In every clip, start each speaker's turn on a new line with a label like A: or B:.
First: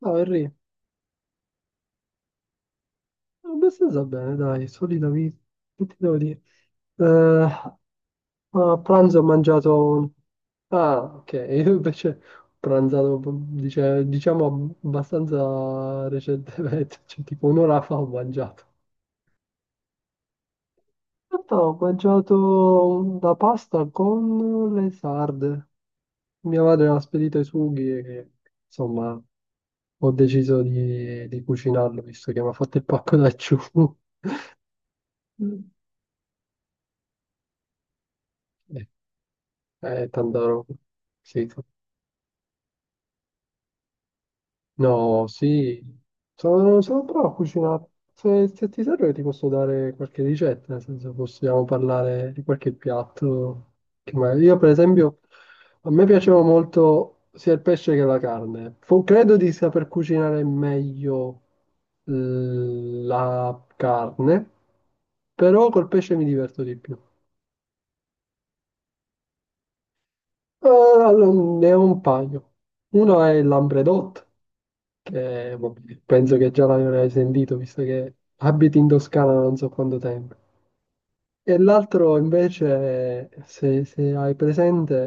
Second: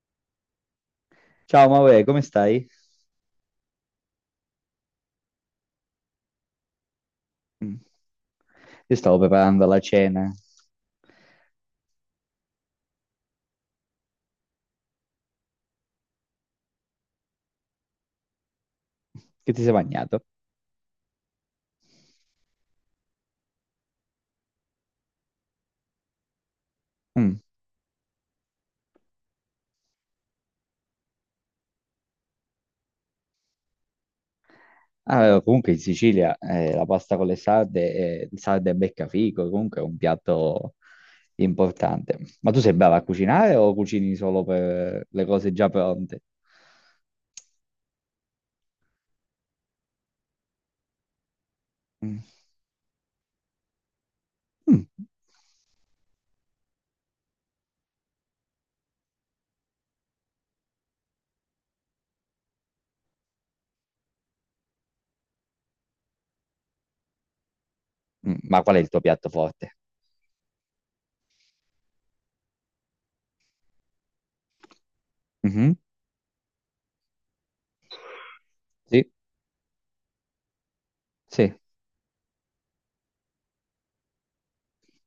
A: No, Henry,
B: Ciao Maure, come stai?
A: abbastanza bene, dai, solita vita. Che ti devo dire? Eh,
B: Mm.
A: A
B: Io
A: pranzo
B: stavo
A: ho
B: preparando la
A: mangiato.
B: cena.
A: Ah, ok, io invece ho pranzato, diciamo, abbastanza recentemente, cioè tipo un'ora fa ho mangiato.
B: Che ti sei bagnato?
A: In realtà ho mangiato la pasta con le sarde. Mia madre mi ha spedito
B: Mm.
A: i sughi e insomma ho deciso di cucinarlo visto che mi ha fatto il pacco da ciù.
B: Ah, comunque in Sicilia, la pasta con le sarde, sarde e beccafico, comunque è un
A: Tanta roba.
B: piatto
A: Sì,
B: importante. Ma tu sei brava a cucinare o cucini solo per le
A: no,
B: cose già
A: sì,
B: pronte?
A: sono bravo a cucinare. Se ti serve ti posso dare qualche ricetta, nel senso possiamo
B: Mm.
A: parlare di qualche piatto. Io per
B: Mm.
A: esempio, a me piaceva molto sia il pesce che la carne. Credo di saper cucinare meglio la carne, però col pesce mi diverto di più.
B: Mm. Ma qual è il tuo piatto forte?
A: Allora, ne ho un paio. Uno è il lambredotto che boh,
B: Mhm.
A: penso che già l'avrai sentito, visto che abiti in
B: Sì,
A: Toscana da non so quanto tempo.
B: sì.
A: E l'altro invece, se hai presente,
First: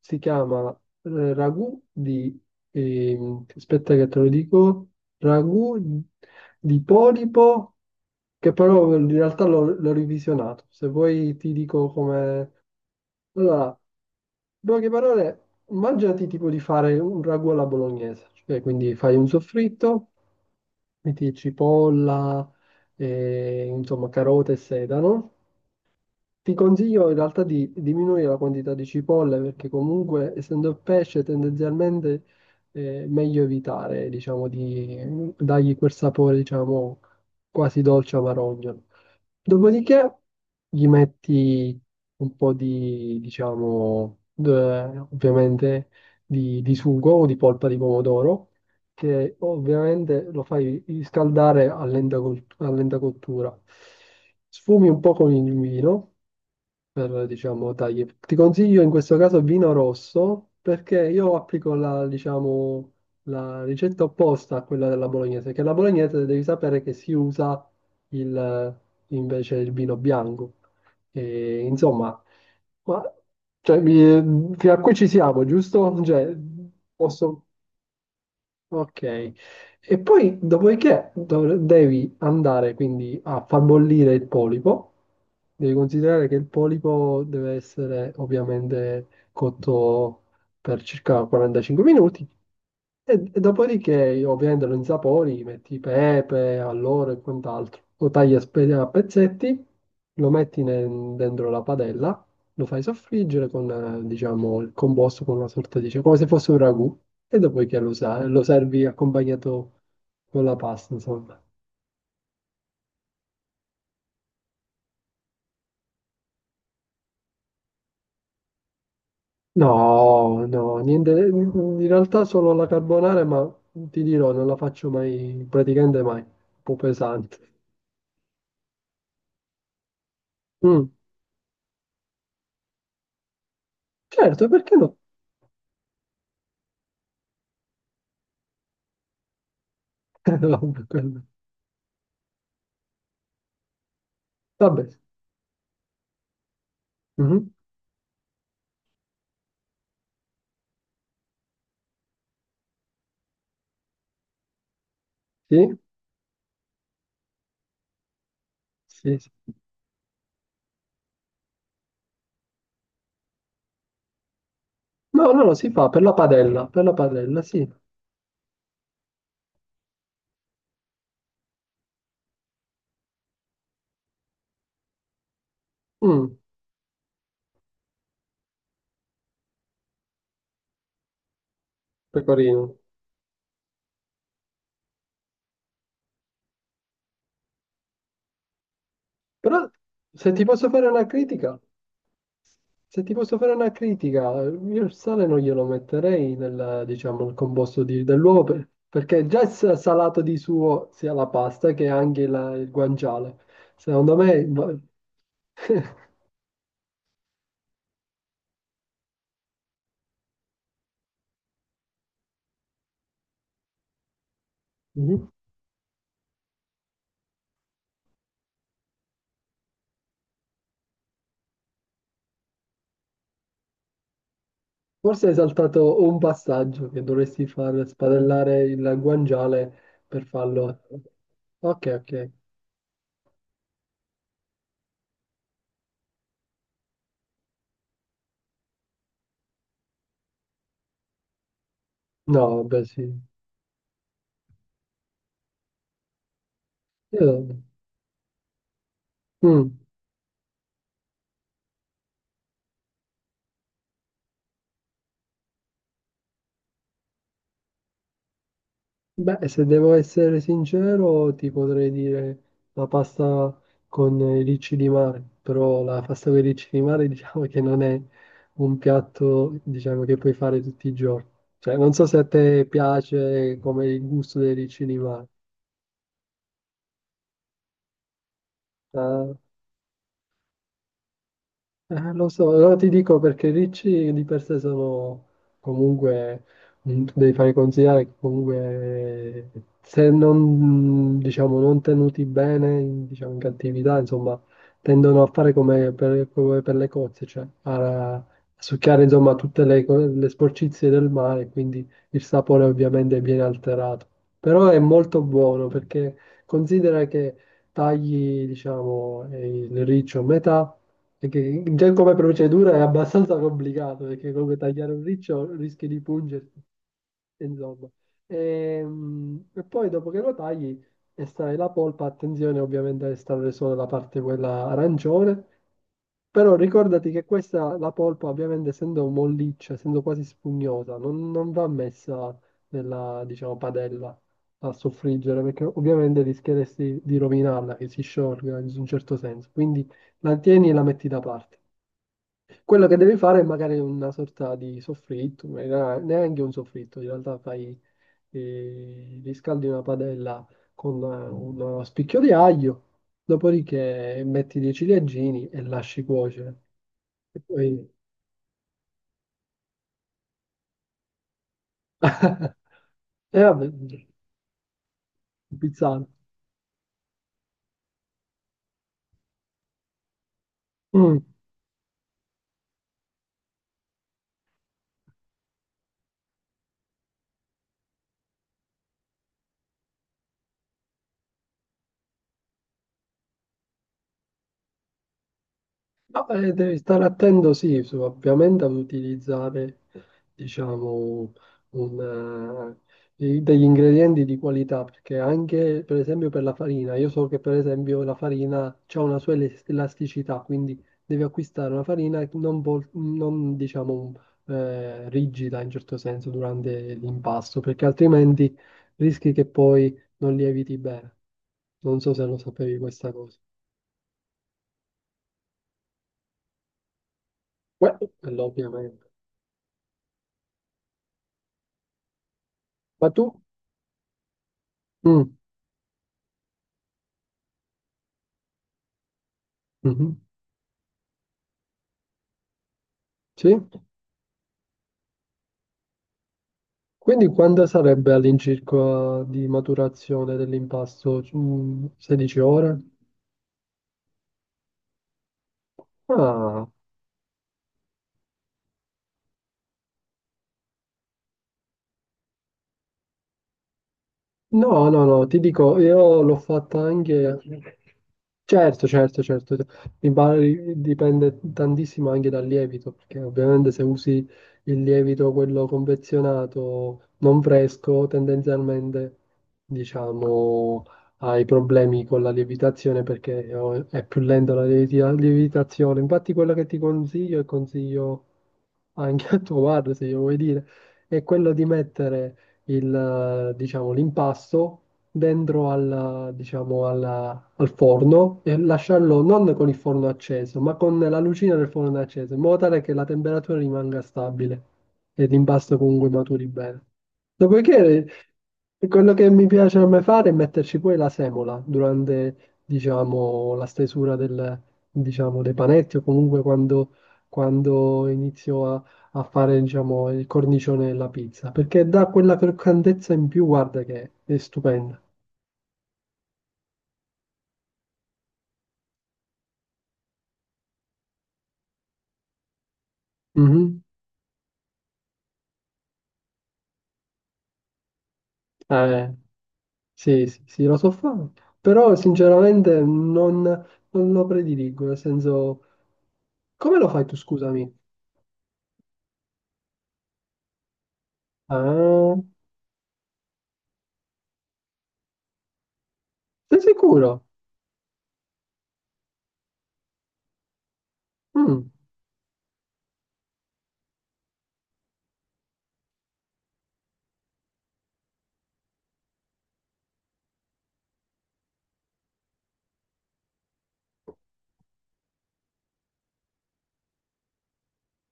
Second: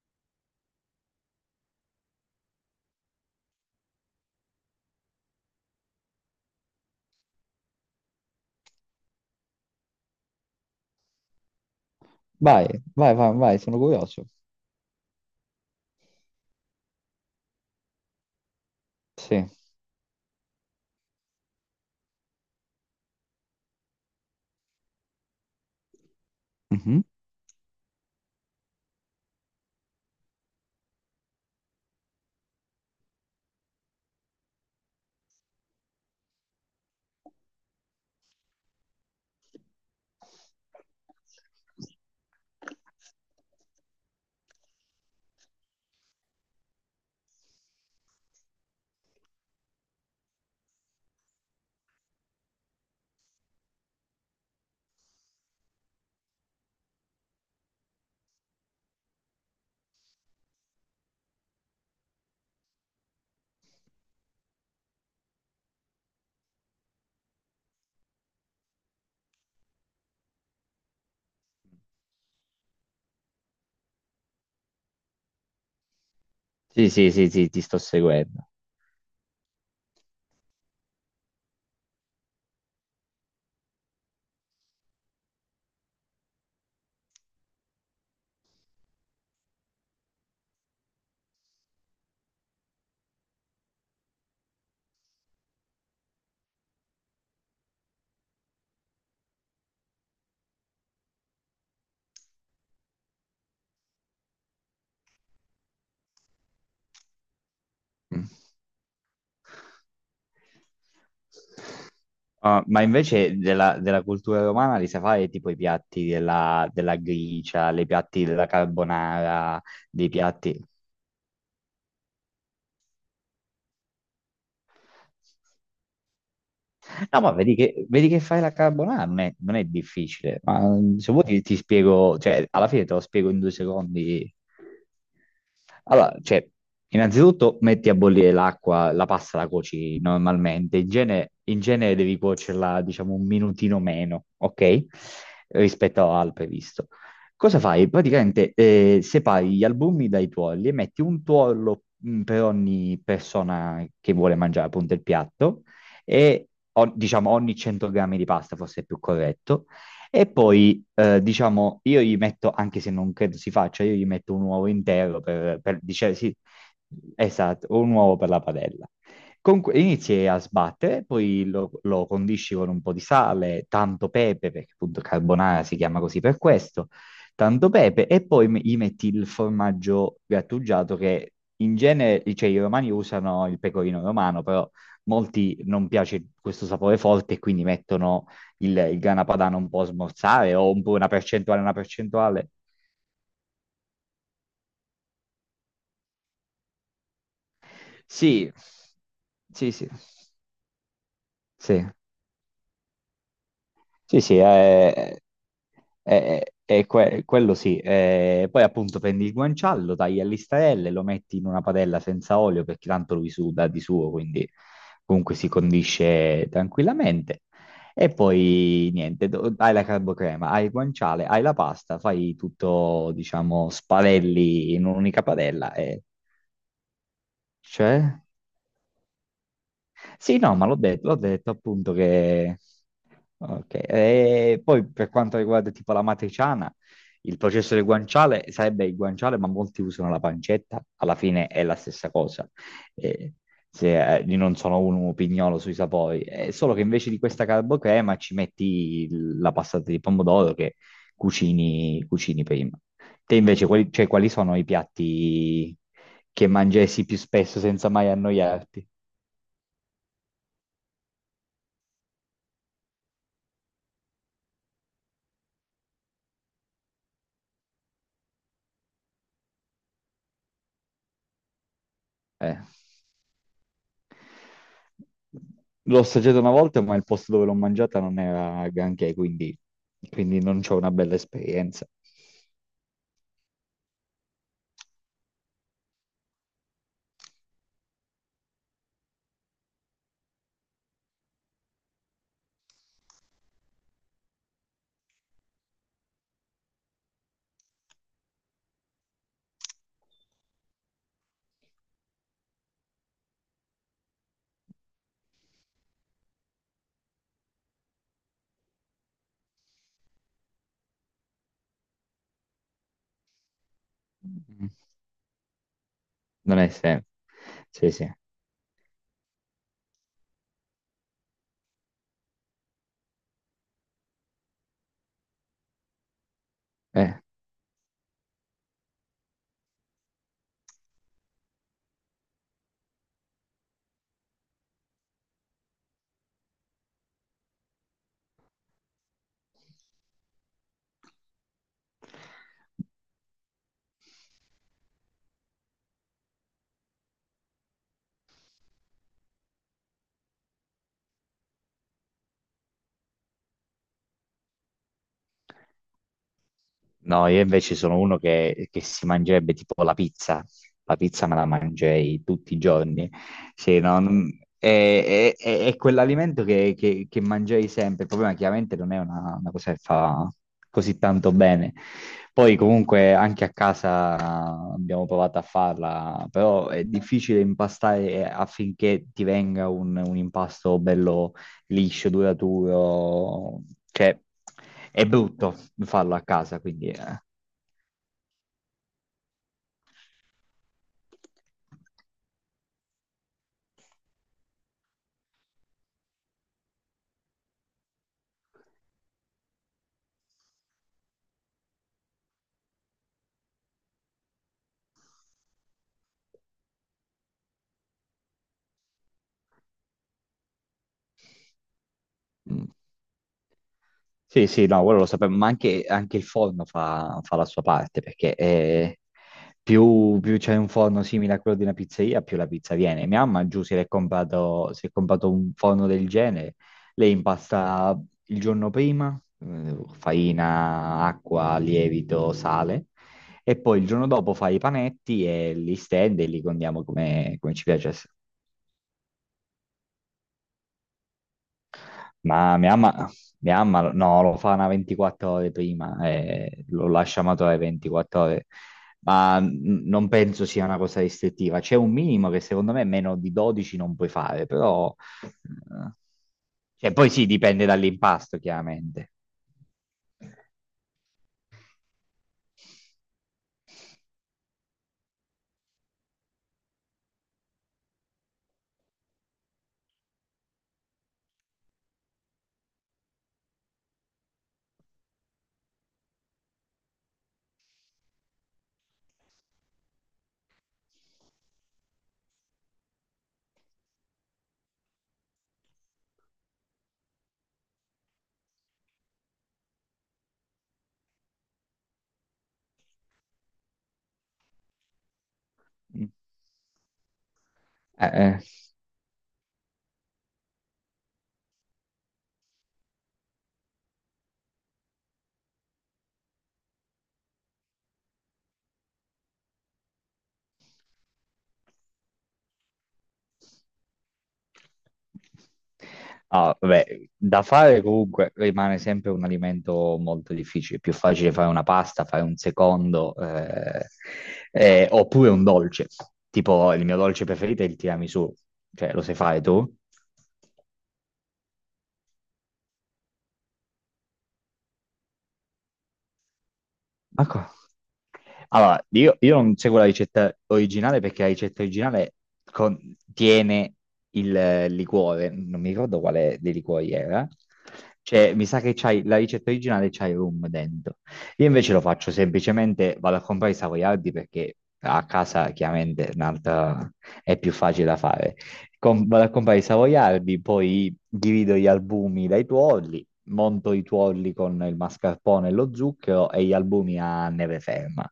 A: si chiama ragù di, aspetta che te lo dico, ragù di polipo, che però in realtà l'ho revisionato. Se vuoi ti dico come.
B: Vai, vai, vai, vai,
A: Allora,
B: sono curioso.
A: in poche parole, immaginati tipo di fare un ragù alla bolognese, cioè quindi fai un
B: Sì.
A: soffritto, metti cipolla, e, insomma, carote e sedano, ti
B: Mhm.
A: consiglio in realtà di diminuire la quantità di cipolle perché comunque essendo pesce tendenzialmente è meglio evitare, diciamo, di dargli quel sapore, diciamo, quasi dolce amarognolo. Dopodiché gli metti un po' di, diciamo, ovviamente di sugo o di polpa di pomodoro che ovviamente lo fai riscaldare a lenta, a lenta cottura. Sfumi un po' con il vino per, diciamo, tagli. Ti consiglio in questo caso vino rosso perché io applico la, diciamo, la ricetta opposta a quella della bolognese, che la bolognese devi sapere che si usa il, invece il vino bianco. E, insomma, ma, cioè, fino a qui ci siamo, giusto? Cioè,
B: Sì, sì, sì,
A: posso.
B: sì, ti sto seguendo.
A: Ok, e poi dopodiché devi andare quindi a far bollire il polipo. Devi considerare che il polipo deve essere ovviamente cotto per circa 45 minuti e dopodiché, io, ovviamente, lo insapori, metti pepe, alloro e quant'altro. Lo tagli a pezzetti, lo metti dentro la padella, lo fai soffriggere con, diciamo, il composto con una sorta di come se fosse un ragù, e dopodiché lo, sa-
B: Mm.
A: lo servi accompagnato con la pasta, insomma.
B: Ah, ma invece della, della cultura romana li sai fare tipo i piatti della, della gricia, i piatti della carbonara, dei
A: No,
B: piatti...
A: no, niente, in realtà solo la carbonara, ma ti dirò, non la faccio mai, praticamente mai, un po'
B: No, ma
A: pesante.
B: vedi che fai la carbonara, non è, non è difficile. Ma
A: Mm,
B: mm, se vuoi ti, ti spiego, cioè, alla fine te lo spiego in 2 secondi.
A: certo, perché no?
B: Allora, cioè, innanzitutto metti a bollire l'acqua, la pasta la cuoci normalmente. In genere devi cuocerla, diciamo, un minutino meno, ok?
A: Vabbè,
B: Rispetto al previsto.
A: mhm,
B: Cosa fai? Praticamente separi gli albumi dai tuorli e metti un tuorlo per ogni persona che vuole mangiare appunto il piatto
A: sì,
B: e o- diciamo ogni 100 grammi di pasta forse è più
A: sì, sì.
B: corretto. E poi, diciamo, io gli metto, anche se non credo si faccia, io gli metto un uovo intero
A: No, no, no, si
B: per
A: fa
B: dicere, sì,
A: per la padella,
B: esatto,
A: sì.
B: un uovo per la padella. Comunque inizi a sbattere, poi lo, lo condisci con un po' di sale, tanto pepe, perché appunto carbonara si chiama così per
A: Mm,
B: questo, tanto pepe, e poi me- gli metti il formaggio grattugiato che in genere, cioè i
A: pecorino.
B: romani usano il pecorino romano, però molti non piace questo sapore forte e quindi mettono il grana padano
A: Però
B: un po' a
A: se ti
B: smorzare
A: posso
B: o un
A: fare
B: po'
A: una
B: una
A: critica,
B: percentuale, una percentuale.
A: se ti posso fare una critica, io il sale non glielo metterei nel, diciamo, nel composto dell'uovo,
B: Sì,
A: perché già è
B: sì, sì,
A: salato di suo sia la pasta
B: sì.
A: che anche il guanciale. Secondo
B: Sì, sì,
A: me
B: è que- quello sì. Poi appunto prendi il guanciale, tagli a listarelle, lo metti in una padella senza olio perché tanto lui suda di suo, quindi
A: Mhm.
B: comunque si condisce tranquillamente. E poi niente, do- hai la carbocrema, hai il guanciale, hai la pasta, fai tutto, diciamo, spalelli in un'unica
A: Forse hai
B: padella
A: saltato
B: e...
A: un passaggio che dovresti far
B: Cioè?
A: spadellare il guanciale per
B: Sì, no, ma
A: farlo.
B: l'ho detto
A: Ok,
B: appunto
A: ok.
B: che... Ok, e poi per quanto riguarda tipo la matriciana, il processo del guanciale sarebbe il guanciale, ma molti usano la pancetta, alla fine è la stessa cosa.
A: No, beh, sì.
B: Eh, se, io non sono un pignolo sui sapori, è solo che invece di questa
A: Io-
B: carbocrema ci metti il- la
A: mm.
B: passata di pomodoro che cucini, cucini prima. Te invece, quali, cioè, quali sono i piatti che mangessi più spesso senza mai annoiarti?
A: Beh, se devo essere sincero, ti potrei dire la pasta con i ricci di mare, però la pasta con i ricci di mare diciamo che non è un piatto, diciamo, che puoi fare tutti i giorni. Cioè, non so se a
B: Eh.
A: te piace come il gusto dei ricci di mare.
B: L'ho assaggiata una volta, ma il posto dove l'ho mangiata non era granché,
A: Ah.
B: quindi, quindi non c'ho una bella esperienza.
A: Lo so, allora ti dico perché i ricci di per sé sono comunque, tu devi fare considerare che comunque se non, diciamo, non tenuti bene, in, diciamo, in cattività, insomma, tendono a fare come per le cozze, cioè a succhiare, insomma, tutte le sporcizie del mare, quindi il sapore ovviamente viene alterato. Però è molto buono perché considera che tagli, diciamo, il riccio a metà, perché già come procedura è abbastanza complicato, perché comunque
B: Mm.
A: tagliare un riccio rischi di
B: Non
A: pungerti
B: è sempre.
A: insomma.
B: Sì, sì.
A: E, poi dopo che lo tagli, estrai la polpa, attenzione ovviamente a estrarre solo la parte quella arancione, però ricordati
B: Eh.
A: che questa, la polpa ovviamente essendo molliccia, essendo quasi spugnosa, non va messa nella, diciamo, padella a soffriggere, perché ovviamente rischieresti di rovinarla, che si sciolga in un certo senso, quindi la tieni e la metti da parte. Quello che devi fare è magari una sorta di soffritto, ma neanche un soffritto, in realtà fai e riscaldi una padella con uno spicchio di aglio, dopodiché metti dei ciliegini e lasci cuocere.
B: No,
A: E
B: io invece
A: poi.
B: sono uno che si mangerebbe tipo la pizza. La pizza me la mangerei tutti i giorni.
A: E vabbè,
B: Sì, no, non- è
A: pizzata.
B: quell'alimento che mangerei sempre. Il problema chiaramente non è una cosa che fa così tanto bene. Poi comunque anche a casa abbiamo provato a farla, però è difficile impastare affinché ti venga un impasto liscio, duraturo, cioè è brutto farlo a
A: No,
B: casa,
A: devi
B: quindi
A: stare attento, sì, ovviamente ad utilizzare, diciamo, un, degli ingredienti di qualità, perché anche, per esempio, per la farina, io so che, per esempio, la farina ha una sua elasticità, quindi devi acquistare una farina non, diciamo, rigida in certo senso durante l'impasto, perché altrimenti rischi che poi non lieviti bene. Non so se lo
B: mm,
A: sapevi questa cosa.
B: sì, sì, no, quello lo sapevo, ma anche, anche il forno fa, fa la sua
A: Beh,
B: parte, perché
A: quello ovviamente.
B: più, più c'è un forno simile a quello di una pizzeria, più la pizza viene.
A: Ma tu?
B: Mia mamma giù si è comprato
A: Mm,
B: un forno del genere, lei impasta il giorno prima,
A: mhm,
B: farina, acqua, lievito, sale,
A: sì.
B: e poi il giorno dopo fa i panetti e li stende e li condiamo
A: Quindi
B: come, come ci
A: quando
B: piace.
A: sarebbe all'incirca di maturazione dell'impasto? 16
B: Ma
A: ore?
B: mia mamma no, lo fa una 24 ore prima e
A: Ah,
B: lo lascia maturare 24 ore, ma n- non penso sia una cosa restrittiva. C'è un minimo che secondo me meno di 12 non puoi fare,
A: no,
B: però...
A: no, no, ti dico,
B: eh,
A: io l'ho fatta
B: cioè, poi sì,
A: anche.
B: dipende dall'impasto,
A: Certo,
B: chiaramente.
A: certo, certo. Il bar dipende tantissimo anche dal lievito, perché ovviamente se usi il lievito, quello confezionato, non fresco, tendenzialmente, diciamo, hai problemi con la lievitazione perché è più lenta la lievitazione. Infatti quello che ti consiglio e consiglio anche a tuo padre, se io vuoi dire, è quello di mettere il, diciamo, l'impasto dentro al, diciamo, al forno e lasciarlo non con il forno acceso, ma con la lucina del forno acceso, in modo tale che la temperatura rimanga stabile e l'impasto comunque maturi bene. Dopodiché,
B: Eh.
A: quello che mi piace a me fare è metterci poi la semola durante, diciamo, la stesura del, diciamo, dei panetti o comunque quando, inizio a fare, diciamo, il cornicione della pizza, perché dà quella croccantezza in più, guarda che è stupenda.
B: Ah, vabbè, da fare comunque rimane sempre un alimento molto difficile. È più facile fare una pasta, fare un secondo,
A: Mhm.
B: oppure un dolce. Tipo, il mio dolce preferito è il tiramisù. Cioè, lo
A: Eh,
B: sai fare tu?
A: sì, sì, sì, lo so fare, però sinceramente non lo prediligo, nel senso, come lo fai tu,
B: Ma co-
A: scusami?
B: Allora, io non seguo la ricetta originale perché la ricetta
A: Ah,
B: originale contiene il liquore, non mi ricordo quale dei
A: sei
B: liquori
A: sicuro?
B: era. Cioè, mi sa che c'hai la ricetta originale c'hai rum dentro. Io
A: Mm,
B: invece lo faccio semplicemente, vado a comprare i savoiardi perché a casa chiaramente è un'altra è più facile da fare. Com- vado a comprare i savoiardi, poi divido gli albumi dai tuorli monto i tuorli con il mascarpone e lo zucchero e gli albumi a neve ferma.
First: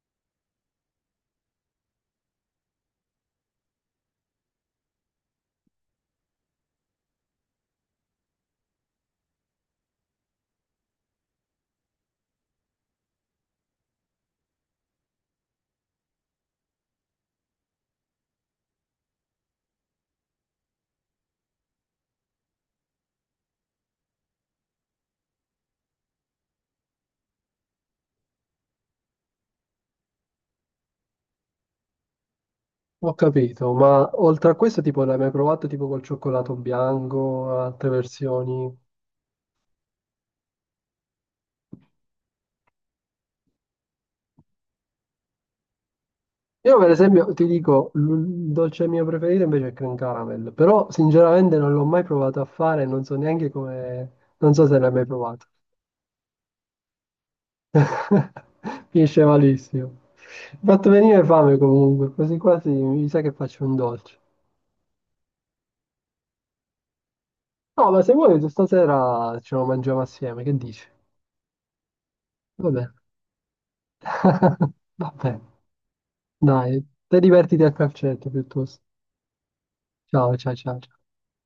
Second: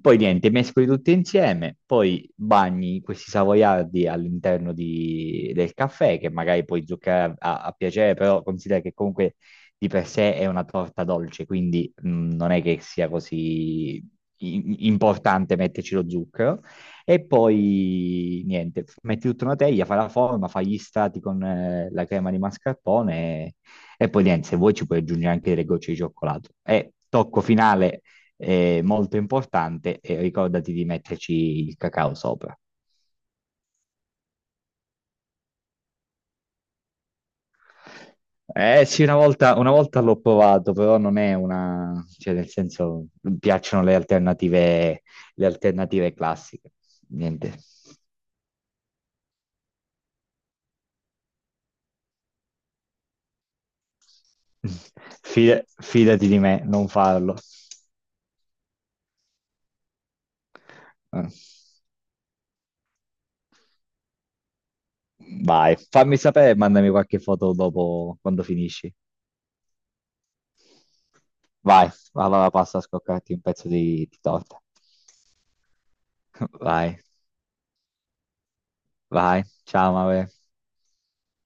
B: Poi niente, mescoli tutti insieme, poi bagni questi savoiardi all'interno di- del caffè, che magari puoi zuccherare a, a piacere, però considera che comunque di per sé è una torta dolce, quindi non è che sia così i- importante metterci lo zucchero. E poi niente, metti tutta una teglia, fa la forma, fa gli strati con la crema di mascarpone e poi niente, se vuoi ci puoi aggiungere anche delle gocce di cioccolato. E tocco finale molto importante, e ricordati di metterci il cacao sopra.
A: Ho capito, ma oltre a questo, tipo, l'hai mai provato tipo col cioccolato bianco, altre versioni?
B: Eh sì, una volta l'ho provato, però non è una... cioè nel senso, mi piacciono le alternative classiche.
A: Io per esempio ti
B: Niente.
A: dico, il dolce mio preferito invece è cream caramel, però sinceramente non l'ho mai provato a fare, non so neanche come, non so se l'hai mai provato.
B: Fida- fidati di me, non farlo.
A: Finisce malissimo. Mi ha fatto venire
B: Eh.
A: fame comunque, quasi quasi mi sa che faccio un dolce.
B: Vai, fammi sapere e mandami qualche foto
A: No, ma se
B: dopo
A: vuoi
B: quando finisci.
A: stasera ce lo mangiamo assieme, che dici?
B: Vai, allora
A: Va
B: passo a
A: bene.
B: scoccarti un pezzo di torta.
A: Va bene, dai,
B: Vai,
A: te divertiti a calcetto piuttosto.
B: vai, ciao, Maure.
A: Ciao, ciao, ciao.